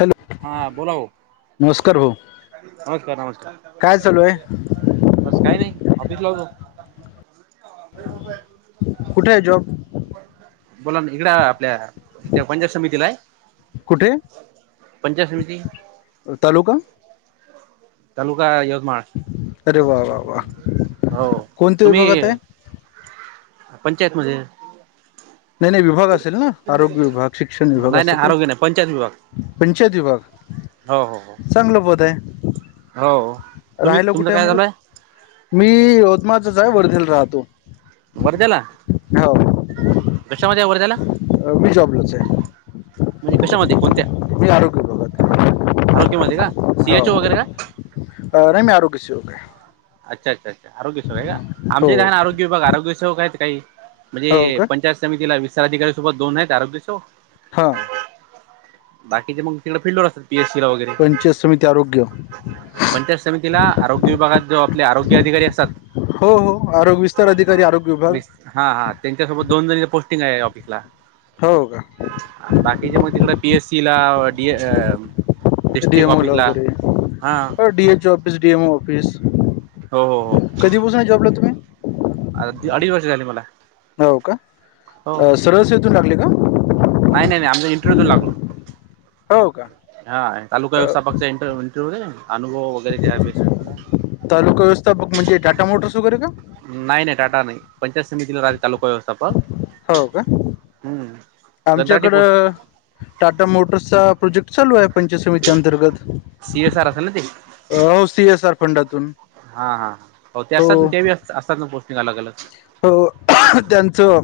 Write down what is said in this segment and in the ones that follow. Hello हा बोला ओ, नमस्कार भाऊ नमस्कार काय चालू आहे -नमस्कार आज काही नाही ऑफिस ला होतो. कुठे आहे जॉब बोला ना इकड आपल्या पंचायत समितीलाय. कुठे? पंचायत समिती. तालुका? तालुका यवतमाळ अरे वा वा वा हो, कोणत्या तुम्ही विभागात आहे पंचायत मध्ये. नाही नाही विभाग असेल ना आरोग्य विभाग, शिक्षण विभाग नाही असं नाही काही. आरोग्य [unintelligible] हो पंचायत विभाग हो हो चांगलं पद आहे हो तुम्ही राहिल तुमचं कुठे काय मग? चालू आहे मी यवतमाळचाच आहे, वरधीला राहतो. वर्ध्याला, हो कशामध्ये वर्ध्याला? मी जॉबलाच आहे. म्हणजे कशामध्ये कोणत्या? मी आरोग्य विभागात आरोग्यामध्ये का सी एच ओ वगैरे का? अरे मी आरोग्य सेवक ‌हाय. अच्छा, अच्छा, अच्छा, आरोग्य सेवक आहे का, हो आमच्या इथं ना आरोग्य विभाग आरोग्य सेेवक आहेत काही. म्हणजे, हो का पंचायत समितीला विस्तार अधिकारी सोबत दोन आहेत आरोग्य सेवक. हा. बाकीचे मग तिकडे फिल्ड वर असतात. [unintelligible] ला वगैरे पंचायत समिती आरोग्य पंचायत समितीला आरोग्य विभागात जो आरोग्य अधिकारी असतात हो, हो, आरोग्य विस्तार अधिकारी आरोग्य विभाग- वीस हा, हा, त्यांच्यासोबत दोन जणी पोस्टिंग आहे ऑफिसला. हो का? बाकीचे मग तिकडे पी एस सी ला डी अ.. - डिस्ट्रिक्ट डीएमओला ऑफिसला, वगैरे हा. हो, DH O [unintelligible] S D M office [unintelligible] हो, हो, हो. कधीपासून जॉबला आहे तुम्ही? आ अडीच वर्ष झाली मला. हो का? हो सरळ सेतू लागली का? नाही, नाही, नाही, आमचा इंटरव्ह्यू देऊन लागलो, हो का हा तालुका अ, व्यवस्थापकचा इंटरव्ह्यू. त्या अनुभव वगैरे त्या्या भेसू आपल्याला [unintelligible] तालुका व्यवस्थापक म्हणजे, टाटा मोटर्स वगैरे का? नाही, नाही टाटा नाही, पंचायत समितीला [unintelligible] तालुका व्यवस्थापक. हो का हम्म. कंत्राटी पोस्ट आमच्याकडं टाटा मोटर्सचा प्रोजेक्ट चालू आहे. पंचायत समती अंतर्गत, सी एस आर असेल ना ते सी एस आर फंडातून. हा, हा, हो ते असतात ना, ते अस असतात ना पोस्टिंग अलग, अलग. हो, हो. त्यांचं.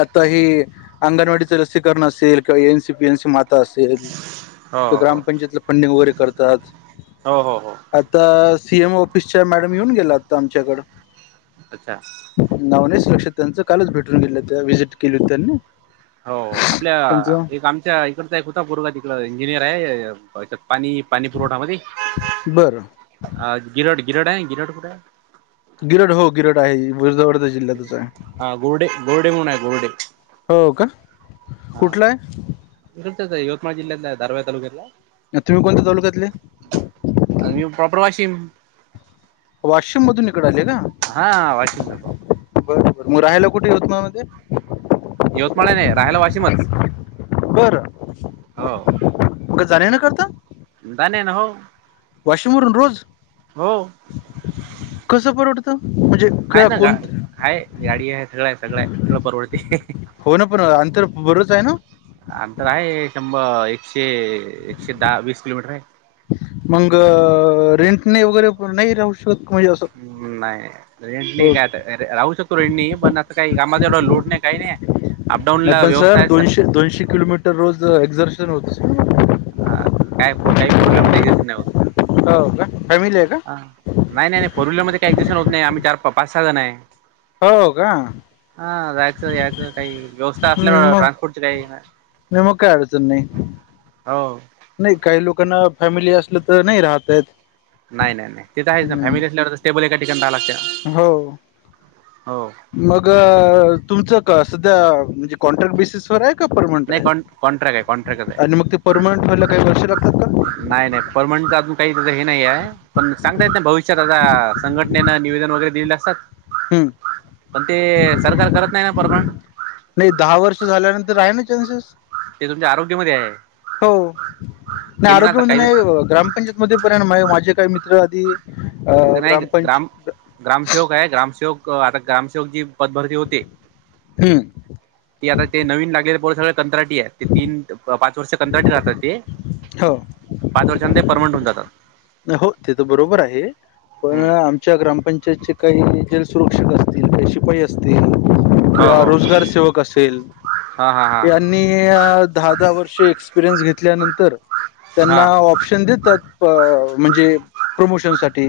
आता ही अंगणवाडीच लसीकरण असेल किंवा A N C P N C मा- र्फत असेल हो तर, हो ग्रामपंचायतला फंडिंग वगैरे करतात. हो हो हो आता सी एम ऑफिसच्या मॅडम येऊन गेला आता आमच्याकडं. अच्छा. नाव नाही सुरक्षित त्यांचं, कालच भेटून गेले हो व्हिजिट केली हो त्यांनी. हो, आपल्या त्यांचं एक आमच्या इकडचा एक होता पोरगा तिकड इंजिनियर आहे पाणी- पाणी पुरवठामध्ये, बरं अ. गिरड, गिरड आहे गिरट कुठ आहे? गिरड हो गिरड आहे जव [unintelligible] ह गोडे गोरडे म्हून आहे गोडडे [unintelligible] कुठलंय? [unintelligible] गात यवतमाळ जिल्हात तालुकेला तुम्ही कोणत्या तालुक्यातले? आर मी प्रॉपर वाशिम. वाशिम मधून इकड आले का? हा वाशिंग बरोबर मग राहिला कुठे होत म मध्ये यवतमाळने राहायला वाशिमच हो. म का जाण ना करता जाान ना हो. वाशमरून रोज हो. कस परवडत म्हणजे ह क ना गा कोण हय गाडी आहे सगळं आहे सगळं सगळं परवडते. हो ना पण अंतर बरच आहे ना. अंतर आहे शंभर एकशे एकशे दहा वीस किलोमीटर आहे. मग रेंटने वगैरे हो नाही राू शोतक म्हज अस नाही रेंटनी हो. काय राहू शकतो रेडणी पण आता काही कामाचा एवढा लोड नाही काही नाही. अपडाऊन नाही ला पण सर व्यवस्था आहे दोनशे दोनशे किलोमीटर रोज एक्झर्शन होत. ह काय काही फोरले मस नाही. हो का फॅमिली आहे का? हा नाही नाही नाही फोरविलर मध्ये काहीक् दिशन होत नाही आम्ही चार पाच सहा जण आहे. हो का? हा त्याच याच काही व्यवस्था असल्यावर ट्रान्सपोर्टची काही मी मुका आडच नाही. हो. नाही काही लोकांना फॅमिली असलं तर नाही राहतयत. नाही नाही नाही ते त आहेचन फॅमिली असल्यावर स्टेबल एकाच ठिकाणी राहायला लागते ना. हो. हो. मग तुमचं का सध्या म्हणजे कॉन्ट्रॅक्ट बेसिस वर आहे. परमनंट नाही आहे कॉन् कॉन्ट्रॅक्ट आहे कॉन्ट्रॅक्टच आहे. आणि मग ते परमनंट व्हायला काही वर्ष लागतात का? नाही नाही परमनंटच अजून काही त्याचं हे नाही आहे. पण सांगतायेत ना भविष्यात आता संघटनेनं निवेदन वगैरे दिले असतात. हम्म पण ते सरकार करत नाही ना परमाड नाही दहा वर्ष झाल्यानंतर आहे ना चान्सेस. ते तुमच्या आरोग्यामध्ये आहे हो नाही केली ना आरोग्य आता म्हण काही नाही ग्राम पंचायत म पर्यंत माझे काही मित्र आधी अ नाही ग्रामपंच ग्राम ग्रामसेवक आहे ग्रामसेवक आता ग्रामसेवक जी पदभरती होते. हम्म ते आता ते नवीन लागलेले पढ सगळ कंत्राटी आहेत ते तीन पाच वर्ष कंत्राटी राहात ते हो. पाच वर्षां ते परमंटन होऊन जात. हो ते तर बरोबर आहे पण हम्म आम च्या ग्रामपंचायतचे काही जलसरक्षक असतील काही शिपाई असतील. हो किंवा हो रोजगार सेवक असेल. हां हां हां त्यानी दहा-दहा वर्षे एक्सपीरियंस घेतल्यानंतर त्यांना हां ऑप्शन देतात म्हणजे प्रमोशन साठी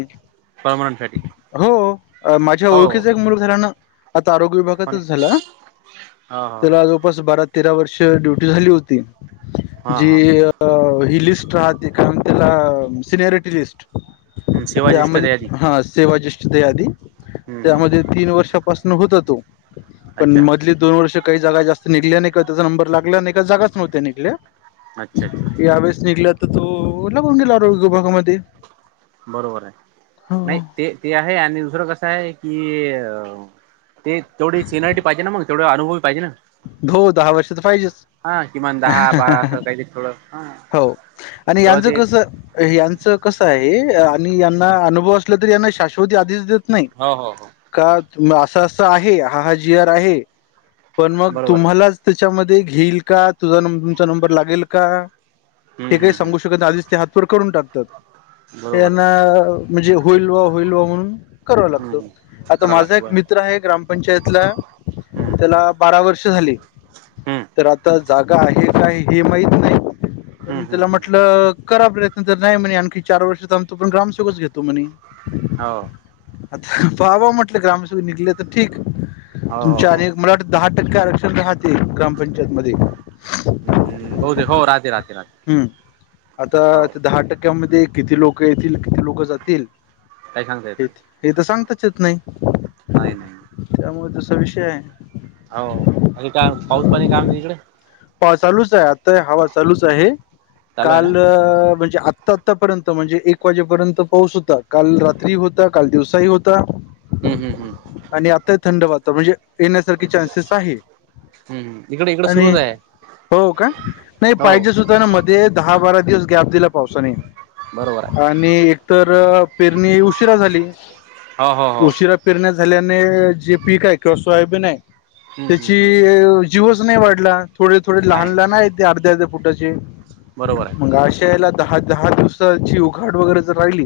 परमनंटसाठी हो माझ्या हो हो ओळखीचा एक मुल घरानआता आरोग्य हो विभाग झा त्याला हो जवळपास बारा तेरा वर्ष ड्युटी झाली होती. हां जी हां अ ही लिस्ट राहते काय म त्याला सिनरीट. लिस्ट शिवाय ज्येष्ठ यादी त्यामध्ये हा सेवा जस्ट. त्या आधी हम्म मध्ये हम्म तीन वर्षापासून होत तो पण अच्छा मधली. दोन वर्ष काही जागा जास्त निघल्या नाही का त्याचा नंबर लागला आणि का जागाचव्ह्या निघल्या. अच्छा अच्छा यावेेळेस निघल्या तर तो लागून गेला आरोग्य विभागामध्ये. बरोबर आहे हो नाही ते ते आहे आणि दुसरं कसं आहे. की ते तेवढी सिनरिटी पाहिजे ना मग तेवढ अनुभवी पाहिजे ना. हो दहा वर्ष तर पाहिजेच. हा किमान दहा बारा असं काहीतरी थोडं हा हो आणि तेव्हा यांचं ते कसं. यांचं कसं आहे आणि यांना अनुभव असला तरी यांना शाश्वती आधीश देत नाही. हो हो हो, का तुम्ही असं असं आहे हा हा जिअर आहे. पण मग बरोबर तुम्हालाच त्याच्यामध्ये घेईल का तुझा तुमचा नंबर लागेल का. आहे हम्म ते काही हम्म सांगू हम्म शकत आधीच ते हातपर करून टाकतात. बरोबर यांना आहे म्हणजे होईल वा होईल वा म्हणून कराव हम्म लागत. हम्म आता करावं माझा लागतं एक बरं मित्र आहे ग्रामपंचायतला. हम्म. त्याला बारा वर्ष झाली हम्म तर आता जागा आहे काय हे माहित नाही. पण हम्म हम्म त्याला हम्म म्हटलं. करा प्रयत्न तर नाही म्हणे आणखी चार वर्षच थांबतोपण ग्रामसेवक च घेतो म्हणे. हो, आता पाबा म्हटलं ग्रामसेब निघले तर ठीक हो हो तुमच्या हो अनेक. मल वाटते दहा टक्के आरक्षण राहा''--'' हम्म ग्रामपंचायत मध्ये हम्म बहुतेक हो राहते राहते राहते हम्म. हो आता दहा टक्क्यामध्ये किती लोक येतील किती लोक जातील. काही सांगता येत हे त सांगताच येत नाही. नाही नाही. त्यामुळे तसा विषय आहे. हो अरे काय पाऊस पाणी काय म्हण तिकडे. पा चालूच आहे आताय हवा चालूच आहे चालू आहे ना काल. अ म्हणजे आता आतापर्यंत म्हणजे एक वाजेपर्यंत पाऊस होता काल रात्री होता काल दिवसाही होता. त ''हं ''हं ''हं'' हं'' आणि आता थंड वातावरण म्हणजे येण्यासारखी चान्सेस आहे. हम्म इकडे इकडे आणि सुरूच आहे. हो का. हो. तर मध्ये दहा बारा दिवस गॅप दिला पावसाने. बरोबर आहे. आणि एकतर पेरणी उशिरा झाली हो हो हो उशिरा. पेरण्या झाल्याने जे पीक आहे किंवा सोयाबीन आहे हम्म हम्म त्याची. हम्म जीवच नाही वाढला थोडे थोडे लहान नाही लहान आहेत ते अर्ध्या अर्ध्या फुटाचे बरोबर आहे. मग असे. यायला दहा दहा दिवसाची उघाड वगैरे जर राहिली.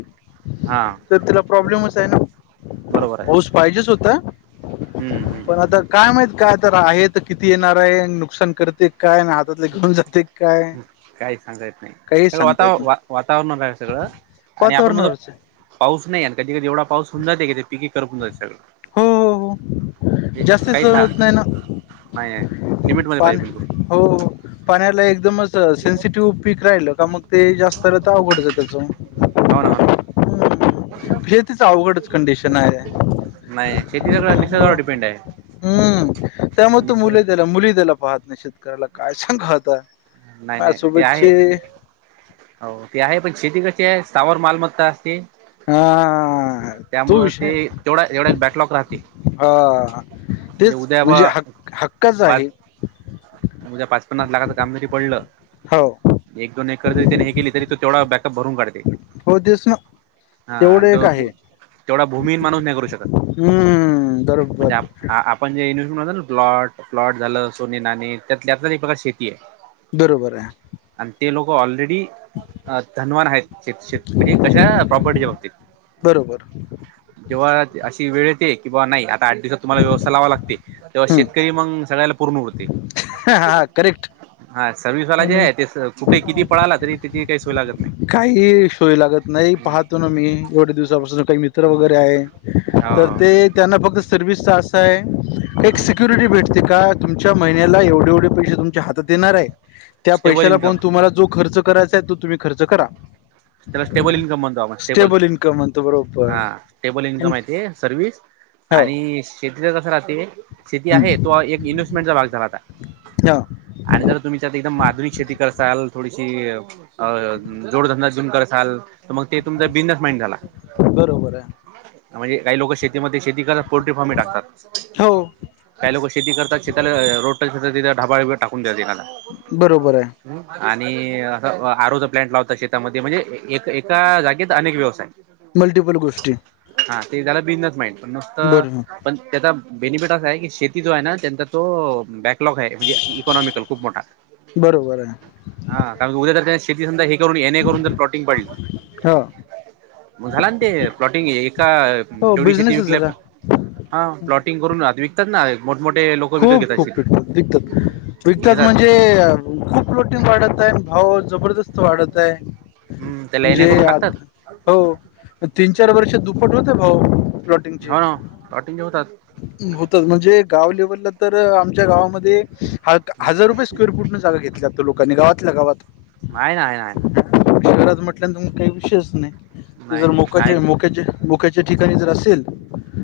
हा तर तिला प्रॉब्लेमच आहे ना बरोबर आहे. पाऊस पाहिजेच होता. हम्म पण हम्म. आता काय माहत काय तर आहे तर किती येणार आहे नुकसान करते काय हात. घेऊन जाते काय काही सांगता येत नाही. काही सगळं वाता सांगताय ना. वातावरण आहे सगळं आणि आपण म्हणतो [unintelligible] पाऊस नाही, अन कधी कधी एवढा पाऊस होन जाते कि ते पिकी करपून जाते सगळं. हो हो हो, जास्ती सहन होत नाही ना. नाहीये लिमिटमध्ये पाहिजे बिलकुल. पाणी हो. हो. पाण्याला एकदमच सेन्सिटिव्ह पीक राहील का? मग ते जास्त आलं तर अवघडच त्याचं. हो ना, हो ना. हे तिच अवघडच कंडिशन आहे. नाही शेती सगळ निसर्गावर त्यामुळं डिपेंडे. निसर्ग त्या मुलीही त्याला पाहत नाही शेतकऱ्याला, काय सांगवा आता. नाही मा नाही ते आहे. सोबतचे हो ते हाये. पण शेती कशीये? सावर मालमत्ता असते. हा तू त्यामुळं ते विषय, तेवढा एवढा [inaudible] एक बॅकलॉग राहते. हा. तेच उद्या म्हणजे, बा हक्क हक्काच पाच आहे. उद्या पाच पन्नास लाखाचं काम जरी पडलं, हो एक दोन एकर जरी त्याने हे केली, तरी त्याने तो तेवढा बॅकअप भरून काढते. हो तेच ना हा, तेवढं आणि एक तो आहे तेवढा भूमीहीन माणूस नाही करू शकत हम्म म्हणजे, बरोबर आप आपण जे इन्व्हेस्ट म्हणतो ना प्लॉट, प्लॉट झालं, सोने, नाणे. त्यात आपलं एक प्रकारची शेती आहे. बरोबर आहे. अन ते लोक ऑलरेडी अ धनवान आहेत श म्हणजे कशा प्रॉपर्टीच्या बाबतीत. बरोबर [inaudible] जेव्हा अशी वेळ येते की, बाबा, नाही आता आठ दिवसात तुम्हाला व्यवस्था लावा लागते. तेव्हा हम्म शेतकरी मग सगळ्याला पूर्ण उरते. हा-हा, हा, करेक्ट. हा सर्वि्हस वाला जे म्हणून हाये ते कुठे किती पळाला, तरी त्याची काही सोय लागत नाही. काही सोय लागत नाही. पाहतो ना मी एवढे दिवसापासून काही मित्र हम्म वगैरे आहे. हो तर ते त्यांना फक्त सर्विसच असाय, एक हम्म सिक्युरिटी भेटते का. तुमच्या महिन्याला एवढे-एवढे पैश तुमच्या हातात येणार आहे. त्या स्टेबल पैशाला इन्कम पाहुन तुम्हाला जो खर्च. करायच आहे तो तुम्ही खर्च करा. त्याला स्टेबल इन्कम म्हणतो आपण स्टेबल. इन्कम म्हणतो बरोबर हा स्टेबल इन्कम आहे ते सर्विस. हो आणि शेतीला कस राहते शेती आहे हम्म. तो एक इन्व्हेस्टमेंटचा भाग झाला आता. हा आणि जर तुम्हीच आता एकदम आधुनिक शेती करसाल. थोडीशी अ जोडधंदा सुरू करसाल. तर मग ते तुमचा बिझनेस माइंड झाला. बरोबर आहे म्हणजे काही लोक शेतीमध्ये शेती करत पोल्ट्री फॉमही टाकतात. हो काही लोक शेती करतात. शेताला रोटटच ढबाळ बिबाळ टाकून देतात. एकाला बरोबर आहे. आणि असं आरूचा प्लॅट लावता श [unintelligible] म्हणजे एका जागेत अनेक व्यवसाय. मल्टिपल गोष्टी. हा ते झालं बिझनेस माइंड पण नुसतं. बरोबर पण त्याचा बेनिफिट असा आहे की, शेती जो आहे ना त्यांचा तो बॅकलॉग आहे. म्हणजे इकॉनॉमिकल खूप मोठा, बरोबर आहे. हा कारण उद्या जर शेती समधा हे करून. हेणे करून जर प्लॉटिंग पाडली. हा मग झाला ना ते प्लॉटिंग एका हो तेवढी शेती बिझनेसच विकल्या झाला हा प्लॉटिंग करून [unintelligible] [unintelligible] ना मोठ, मोठे लोक विकत खूप, घेतात खूप शेती पिकतात, पिकतात, पिकतात घेतात म्हणजे खूप लोटीन वाढत आहे भाव जबरदस्त वाढत आहे हम्म त्याला एन ए म्हणजे करून आत टाकतात हो तीन, चार वर्षात दुपट होते भाऊ प्लॉटिंगचे हो ना प्लॉटिंग होतात होतच म्हणजे गाव लेव्हलला तर आमच्या गावामध्ये म्हणजे हजार रुपये स्क्वेअर फुट न जागा घेतली लोकांनी गावातल्या गावात हाय ना, हाय ना, हाय ना शहरात म्हटल्या तुम काही विषयच नाही ते नाही जर नाही मोकाचे आहे मोक्याचे मोक्याच्या ठिकाणी जर असेल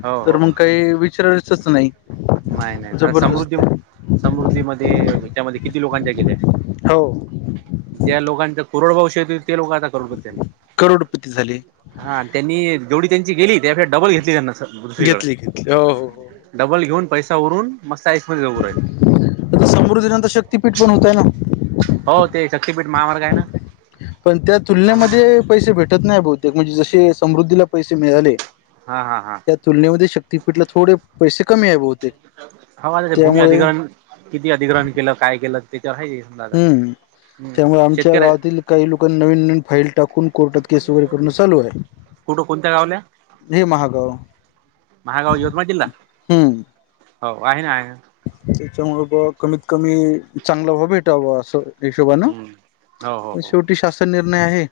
हो तर हो हो मग काही विचरायचंच नाही नाही, नाही आता समृद्धी, जबरदस्त आहे समृद्धी मध्ये त्याच्यामध्ये किती लोकांच्या गेल्या हो ज्या लोकांचा करोड भावष हो ते लोक आता करोडपती झाले करोडपती झाली हा त्यांनी जेवढी त्यांची गेली त्याशेय डबल घेतली त्यांन घेतली, घेतली हो, हो हो. डबल घेऊन पैसा उरून मस्त आईस मध्ये जऊ राहीले आता समृद्धीनंतर शक्तीपीठ पण होतय ना हो ते शक्तीपीठ महामार्ग आहे ना पण त्या तुलनेमध्ये पैसे भेटत नाही बहुतेक म्हणजे जसे समृद्धीला पैसे मिळाले हा, हा, हा त्या तुलनेमध्ये शक्तीपीठल थोडे पैसे कमी आहे बहुत हवा भूमी अधिग्रहण किती अधिग्रहण केलं काय केलं त्याच्यावर हाय हम्म त्यामुळे आमच्या गावातील काही लोकांना नवीन, नवीन फाईल टाकून कोर्टात केस वगैरे करणं चालू आहे कुठं कोणत्या गावल्या हे महागाव महागाव यवतमाळ जिल्हा हम्म हो आहे ना आहे ना त्याच्यामुळे बा कमीत कमी चांगला व भेटावं असं हिशोबाान हम्म. हो हो पण हो शेवटी शासन निर्णय आहे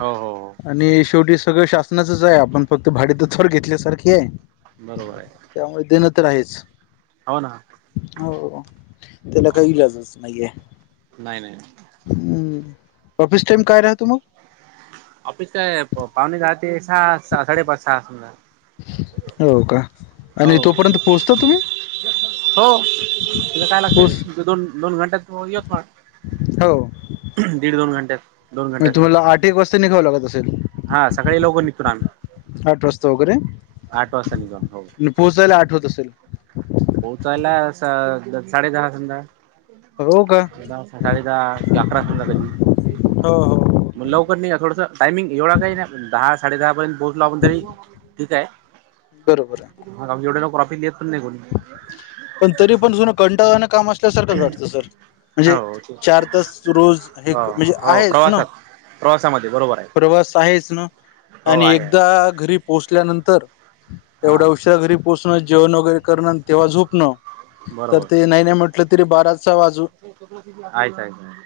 हो, हो आणि शेवटी सगळं शासनाचच आहे आपण फक्त भाडे तर थोर घेतल्यासारखी आहे बरोबर आहे त्यामुळे देणं तर आहेच हाव ना हो त्याला काहीइलाजच नाहीये नाही नाही. हम्म ऑफिस टाइम काय राह तु मग ऑफिस काय आहे पावणेदहा ते सहा, साडेपाच सहा समजा हो का आणि हो. तोपर्यंत पोहचता तुम्ही हो त्याला काय पोच लागतय दोन दोन घंट्यात यवतमाळ हो दीड दोन घंट्यात दोन म घंट्या समजा तुम्हाला आठ एक वाजता निघाव लागत असेल हा सकाळी लवकर निघतोना आठ वाजता वगैरे, वाजता निघून हो नी पोहोचायला आठ होत असेल. पोहचायला सं साडे दहा संधा हो का? सकाळी दहा अकरा संजा कधी. हो हो. मग लवकर निघा थोडस, टायमिंग एवढा काही नाही दहा साडे दहा पर्यंत पोहोचलो आपण तरी. ठीक आहे बरोबर आहे. मग आम्ही एवढे लव [unintelligible] लेत पण नाही कोणी पण तरी पण जुनं कंटाळवाण काम असल्यासारखंच वाटतं सर. म्हणजे हो चार तास रोज हो हेक म्हणजे हो आहेच ना. प्रवासात प्रवासामध्ये बरोबर आहे प्रवास आहेच न, हो आणि आहे आहे एकदा घरी पोचल्यानंतर हां एवढ्या उशरा घरी पोचणं, जेवण वगैरे करणं न तेव्हा झोपणं. तर बरोबर ते नाही, नाही म्हटलं तरी बाराचा वाजू आइक, आइक.